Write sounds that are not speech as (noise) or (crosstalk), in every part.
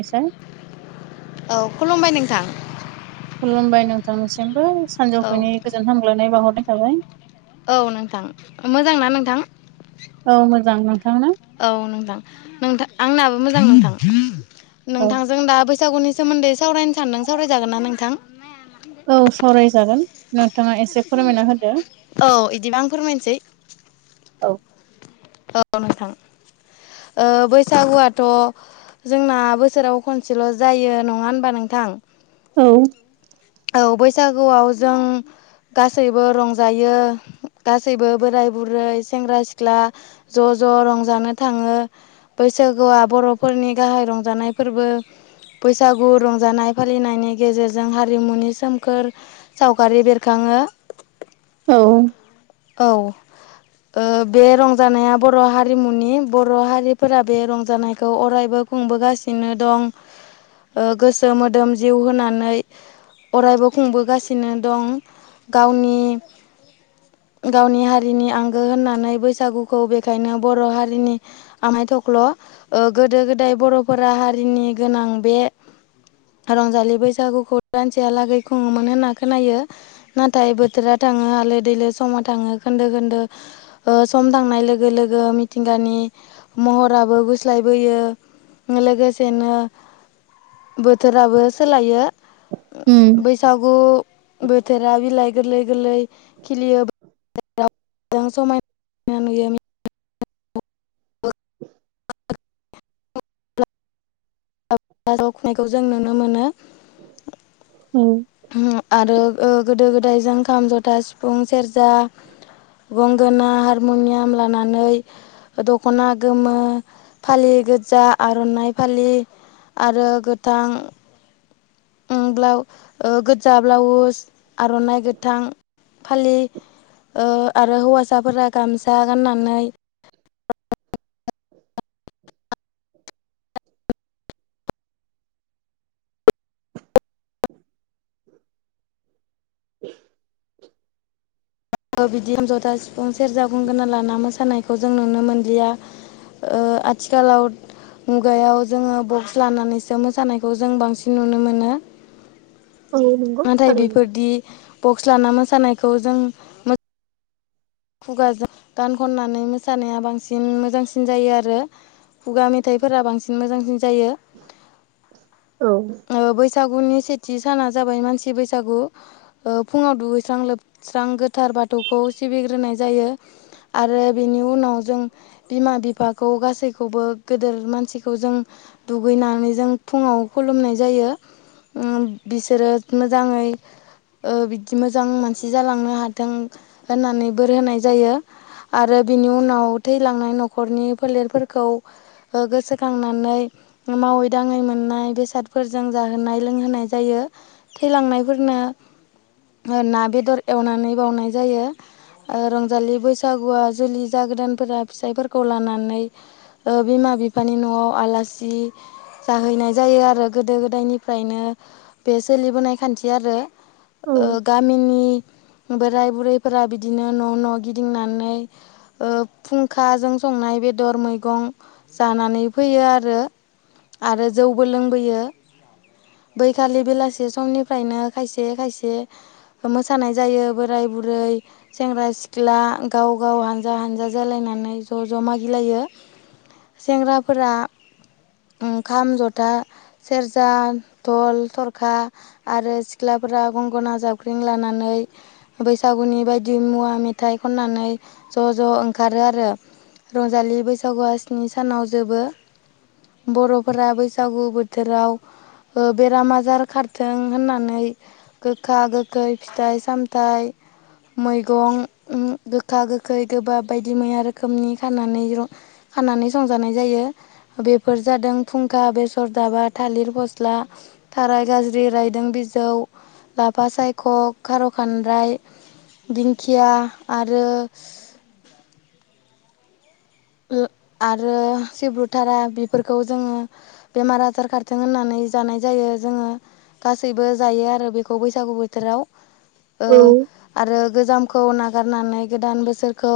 ए सार औ खुलुमबाय नोंथां। खुलुमबाय नोंथांसिमबो औ सानजौफुनि गोजोन हामग्लायनाय बाहरनाय थाबाय। औ नोंथां मोजांना नोंथां। औ मोजां नोंथांनो। औ नोंथां। नोंथां आंनाबो मोजां नोंथां औ नोंथांजों दा बैसागुनि सोमोन्दै सावरायनो सानदों सावरायजागोन ना नोंथां? औ सावरायजागोन नोंथाङा एसे फोरमायना होदो। औ बिदिबा आं फोरमायनोसै औ औ नोंथां ओ बैसागुवाथ' जोंना बोसोराव खनसेल' जायो नङा होनबा नोंथां औ औ बैसागुवाव जों गासैबो रंजायो गासैबो बोराइ बुरै सेंग्रा सिख्ला ज' ज' रंजानो थाङो। बैसागोआ बर'फोरनि गाहाइ रंजानाय फोरबो। बैसागु रंजानाय फालिनायनि गेजेरजों हारि हारिमुनि सोमखोर सावगारि बेरखाङो। औ। औ ओ बे रंजानाया बर' हारिमुनि बर' हारिफोरा बे रंजानायखौ अरायबो खुंबोगासिनो दं गोसो मोदोम जिउ होनानै अरायबो खुंबोगासिनो दं गावनि गावनि हारिनि आंगो होननानै बैसागुखौ बेखायनो बर' हारिनि आमाइ थख्ल' गोदो गोदाय बर'फोरा हारिनि गोनां बे रंजालि बैसागुखौ सानसेहालागै खुङोमोन होनना खोनायो नाथाय बोथोरा थाङो हालो दैलो समाव थाङो खोन्दो खोन्दो सम थांनाय लोगो लोगो मिथिंगानि महराबो गुस्लायबोयो लोगोसेनो बोथोराबो सोलायो उम बैसागु बोथोराव बिलाइ गोरलै गोरलै खिलियो समायना नुवो औ जावखुनायखौ जों नुनो मोनो। औ आरो गोदो गोदाय जों खाम जथा सिफुं सेरजा गंगोना हारम'नियाम लानानै दख'ना गोमो फालि गोजा आर'नाइ फालि आरो गोथां ब्लाउ गोजा ब्लाउस आर'नाइ गोथां फालि आरो हौवासाफोरा गामसा गाननानै (inaudible) बिदि खाम जथा सिफुं सेरजा गंगोना लाना मोसानायखौ जों नुनो मोनलिया ओ आथिखालाव मुगायाव जोङो बक्स लानानैसो मोसानायखौ जों बांसिन नुनो मोनो औ नंगौ नाथाय थारैनो बेफोरदि बक्स लाना मोसानायखौ जों खुगाजों गान खननानै मोसानाया बांसिन मोजांसिन जायो आरो। खुगा मेथाइफोरा बांसिन मोजांसिन जायो। औ ओ बैसागुनि सेथि साना जाबाय मानसि बैसागु फुङाव दुगैस्रां लोबस्रां गोथार बाथौखौ सिबिग्रोनाय जायो। आरो बेनि उनाव जों बिमा बिफाखौ गासैखौबो गेदेर मानसिखौ जों दुगैनानै जों फुङाव खुलुमनाय जायो उम बिसोरो मोजाङै ओ बिदि मोजां मानसि जालांनो हाथों होननानै बोर होनाय जायो। आरो बिनि उनाव थैलांनाय न'खरनि फोलेरफोरखौ गोसोखांनानै मावै-दाङै मोननाय बेसा सादफोरजों जाहोनाय लोंहोनाय जायो थैलांनायफोरनो ना बेदर एवनानै बावनाय जायो ओ रंजालि बैसागुआ जुलि जागोदानफोरा फिसायफोरखौ लानानै ओ बिमा बिफानि न'आव आलासि जाहैनाय जायो आरो गोदो गोदायनिफ्रायनो बे सोलिबोनाय खान्थि आरो औ गामिनि बोराय बुरैफोरा बिदिनो न' न' गिदिंनानै ओ फुंखाजों संनाय बेदर मैगं जानानै फैयो आरो। आरो जौबो लोंबोयो बैखालि बेलासि समनिफ्रायनो खायसे-खायसे मोसानाय जायो बोराय बुरै सेंग्रा सिख्ला गाव गाव हानजा हानजा जालायनानै ज' ज' मागिलायो सेंग्राफोरा ओंखाम ज'था सेरजा, धल, थरखा आरो सिख्लाफोरा गंगना जावख्रिं लानानै बैसागुनि बायदि मुवा मेथाइ खननानै ज' ज' ओंखारो आरो रंजालि बैसागुआ स्नि सानाव जोबो बर'फोरा बैसागु बो थोराव ओ बेराम आजार खारथों होननानै गोखा-गोखै फिथाइ-सामथाइ मैगं गोखा-गोखै, गोबाब बायदिमैया रोखोमनि खानानै फानानानै संजानाय जायो बेफोर जादों फुंखा बेसर जाबा थालिर फ'स्ला थाराय गाज्रि रायदों बिजौ लाफा सायख' खार' खानद्राय दिंखिया आरो आरो सिब्रुथारा बेफिरखौ जोङो बेमार-आजार खारथों होननानै जानाय जायो जोङो गासैबो जायो आरो बेखौ बैसागु बोथोराव ओ औ आरो गोजामखौ नागारनानै गोदान बोसोरखौ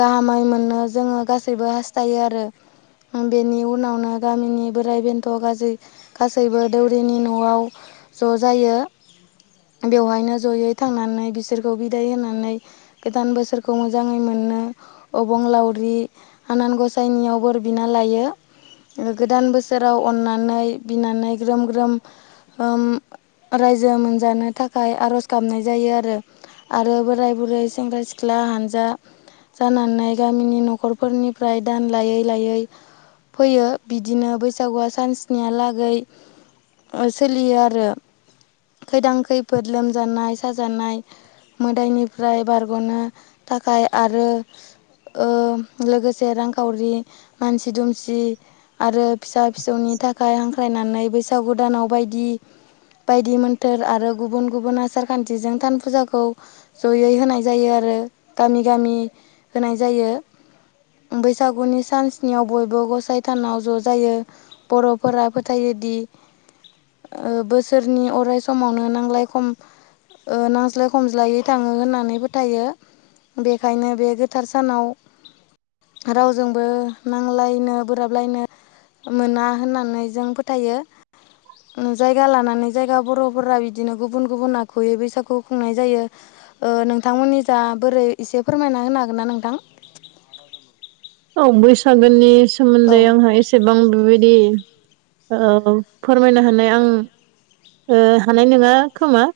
गाहामै मोननो जोङो गासैबो हास्थायो आरो बेनि उनावनो गामिनि बोराइ बेन्थ' गाज्रि गासैबो दौरिनि न'आव ज' जायो बेवहायनो ज'यै थांनानै बिसोरखौ बिदाय होनानै गोदान बोसोरखौ मोजाङै मोननो अबंलाव रि आनान ग'साइनियाव बोर बिना लायो गोदान बोसोराव अननानै बिनानै ग्रोम-ग्रोम उम रायजो मोनजानो थाखाय आर'ज गाबनाय जायो आरो आरो बोराय-बुरै सेंग्रा-सिख्ला हानजा जानानै गामिनि न' न'खरफोरनिफ्राय दान लायै-लायै फैयो बिदिनो बैसागुआ सानस्निहालागै सोलियो आरो खैदां खैफोद लोमजानाय-साजानाय मोदायनिफ्राय बारग'नो थाखाय आरो ओ लोगोसे रां खावरि मानसि-दुमसि खुसि आरो फिसा फिसौनि थाखाय हांख्रायनानै बैसागु दानाव बायदि बायदि मोन्थोर आरो गुबुन-गुबुन आसार खान्थिजों थान फुजाखौ ज'यै होनाय जायो आरो गामि-गामि होनाय जायो बैसागुनि सानस्नियाव बयबो ग'साइ थानाव ज' जायो बर'फोरा फोथायोदि बोसोरनि अराय समावनो नांलाय खम नांज्लाय खमज्लायै थाङो होननानै फोथायो बेखायनो बे गोथार सानाव रावजोंबो नांलायनो बोराबलायनो मोना होननानै जों फोथायो ओ जायगा लानानै जायगा बर'फोरा बिदिनो गुबुन गुबुन आखुयै बैसागु खुंनाय जायो ओ नोंथांमोननि जा बोरै एसे फोरमायना होनो हागोन ना नोंथां औ बैसागोनि औ सोमोन्दै आंहा एसे एसेबां बेबायदि फोरमायनो हानाय आं हानाय नङा खोमा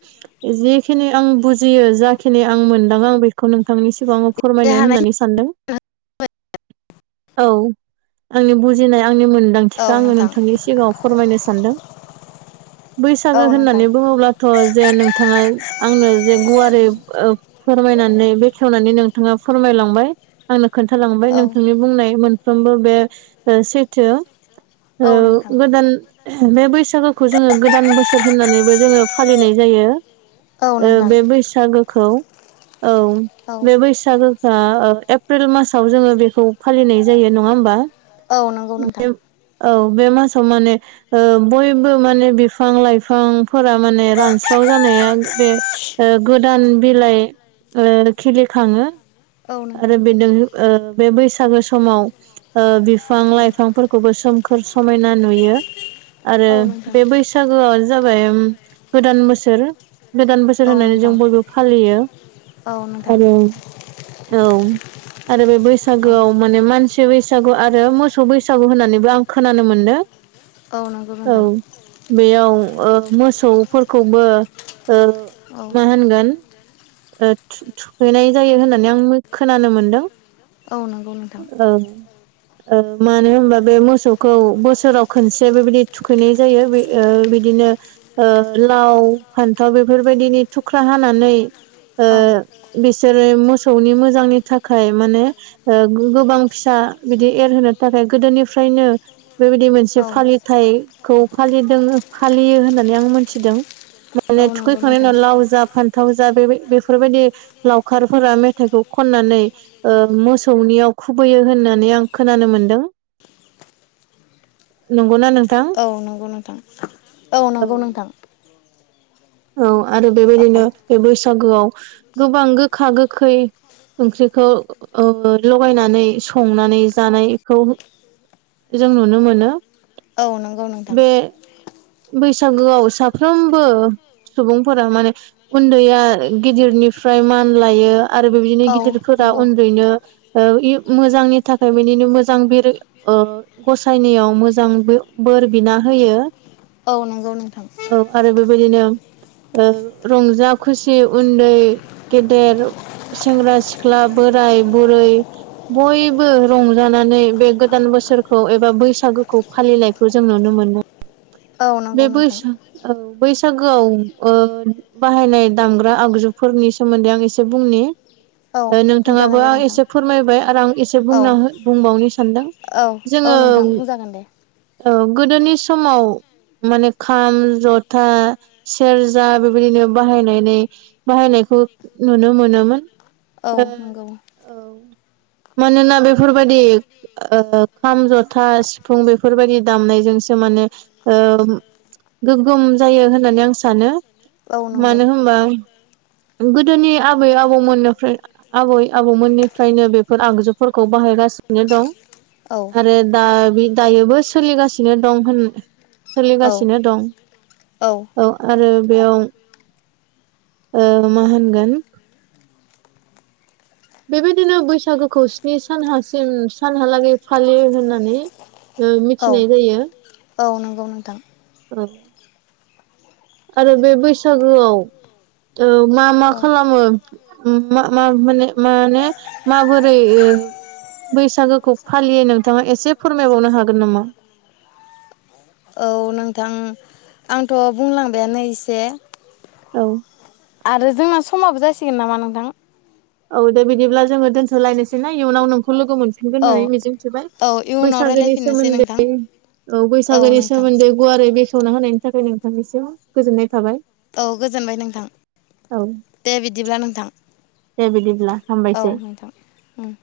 जिखिनि आं बुजियो जाखिनि आं मोनदां आं बेखौ खौ नोंथांमोननि सिगांआव आङो दे फोरमायनो हानाय होननानै सानदों औ आंनि बुजिनाय आंनि मोन औ गोनांथिखौ आङो नोंथां नोंथांनि सिगाङाव फोरमायनो सानदों औ बैसागो नोंथां होननानै बुङोब्लाथ' जे नों थाङा आंनो जे गुवारै ओ फोरमायनानै बेखेवनानै नोंथाङा फोरमायलांबाय आंनो खोन्थ खालामांबाय औ नोंथांनि बुंनाय मोनफ्रोमबो बे ओ सैथो ओ औ नोंथां गोदान बे बैसागोखौ जोङो गोदान बोसोर होननानैबो जोङो फालिनाय जायो औ ओ नोंथां बे बैसागोखौ औ औ बे बैसागु सागोफ्रा एप्रिल मासाव जोङो बेखौ फालिनाय जायो नङा होमबा औ नंगौ नोंथां बे औ बे मासाव माने ओ बयबो माने बिफां लाइफांफोरा माने रानस्राव जानाया बे ओ गोदान बिलाइ ओ खिलिखाङो औ नोंथां आरो बेदों बे बैसागो समाव ओ बिफां औ लाइफांफोरखौबो सोमखोर समायना नुयो आरो औ नोंथां बे बैसा सागोआ जाबाय गोदान बोसोर गोदान बोसोर औ होननानै नोंथां जों बयबो फालियो औ नोंथां आरो औ आरो बे औ बैसागोआव माने मानसि बैसागु आरो मोसौ बैसागु होननानैबो आं खोनानो मोनदों नंगौ औ नोंथां बेयाव ओ मोसौफोरखौबो ओ औ मा होनगोन ओ थु-थुखैनाय जायो होननानै आं खोनानो मोनदों औ नंगौ नोंथां औ ओ मानो होनबा बे मोसौखौ बोसोराव खनसे बेबायदि थुखैनाय जायो बे ओ बिदिनो ओ लाव फान्थाव बेफोरबायदिनि थुख्रा हानानै ओ औ बिसोरो मोसौनि मोजांनि थाखाय माने ओ गोबां फिसा बिदि एरहोनो थाखाय गोदोनिफ्रायनो बेबायदि मोनसे फालि थायखौ फालिदों फालियो होननानै आं मोनथिदों माने फोरबो फालिनाय थुखैखांनायनि जायो। उनाव लाव जा फान्थाव जा बेबा- बेफोरबायदि लावखारफोरा मे थाइखौ खन्नानै ओ मोसौनियाव खुबैयो होननानै आं खोनानो मोनदों नंगौना नोंथां औ नंगौ नोंथां औ नंगौ नोंथां औ आरो औ बेबायदिनो बे बैसागोआव गोबां गोखा गोखै ओंख्रिखौ ओ लगायनानै संनानै जानायखौ जों नुनो मोनो औ नंगौ नोंथां बे बैसागुआव साफ्रोमबो सुबुंफोरा माने उन्दैया गिदिरनिफ्राय मान लायो आरो बेबायदिनो औ गिदिरफोरा नंगौ उन्दैनो ओ इउ मोजांनि थाखाय बिदिनो मोजां बिर ओ गसायनायाव मोजां बो-बोर बिना होयो औ नंगौ नोंथां औ आरो बेबायदिनो रंजा खुसि उन्दै गेदेर सेंग्रा सिख्ला बोराय बुरै बयबो रंजानानै बे गोदान बोसोरखौ एबा बैसागोखौ फालिनायखौ जों नुनो मोनो औ नंगौ बे बैस नोंथां औ बैसागोआव ओ बाहायनाय दामग्रा आगजुफोरनि सोमोन्दै आं एसे बुंनि औ ओ बुंजागोन नोंथाङाबो दे आं नोंथां एसे फोरमायबाय आरो आं एसे औ बुंना बुंबावनो सानदों औ औ जोङो नोंथां बुंजागोन दे औ गोदोनि समाव माने खाम जथा सेरजा बेबायदिनो बाहायनानै बाहायनायखौ नुनो मोनोमोन औ नंगौ औ मानोना बेफोरबायदि खाम जथा सिफुं बेफोरबायदि दामनायजोंसो माने गोगोम जायो होननानै आं सानो औ नंगौ मानो होमबा गोदोनि आबै आबौमोननिफ्राय आबै आबौमोननिफ्रायनो बेफोर आगजुफोरखौ बाहायगासिनो दं औ आरो दा दायोबो सोलिगासिनो दं होन औ सोलिगासिनो दं औ आरो बेयाव मा होनगोन बेबायदिनो बैसागोखौ स्नि सानहासिम सानहालागै फालियो होननानै औ मिथिनाय जायो औ नंगौ नोंथां (unintelligible) आरो बे बैसागोआव मा मा औ खालामो मा माने माबोरै बैसागोखौ फालियो नोंथाङा एसे फोरमायबावनो हागोन नामा औ नोंथां आंथ' बुंलांबायानो एसे औ आरो जोंना समाबो जासिगोन नामा नोंथां औ दे बिदिब्ला जोङो दोनथलायनोसै ना इयुनाव नोंखौ लोगो मोनफिन- गोन औ होननानै मिजिंथिबाय औ इयुनाव बैसागोनि रायलायफिननोसै नोंथां सोमोन्दै औ औ बैसागोनि नोंथां सोमोन्दै गुवारै बेखेवना होनायनि थाखाय नोंथांनिसिम गोजोननाय थाबाय औ गोजोनबाय नोंथां औ दे बिदिब्ला नोंथां दे बिदिब्ला औ हामबायसै नोंथां उम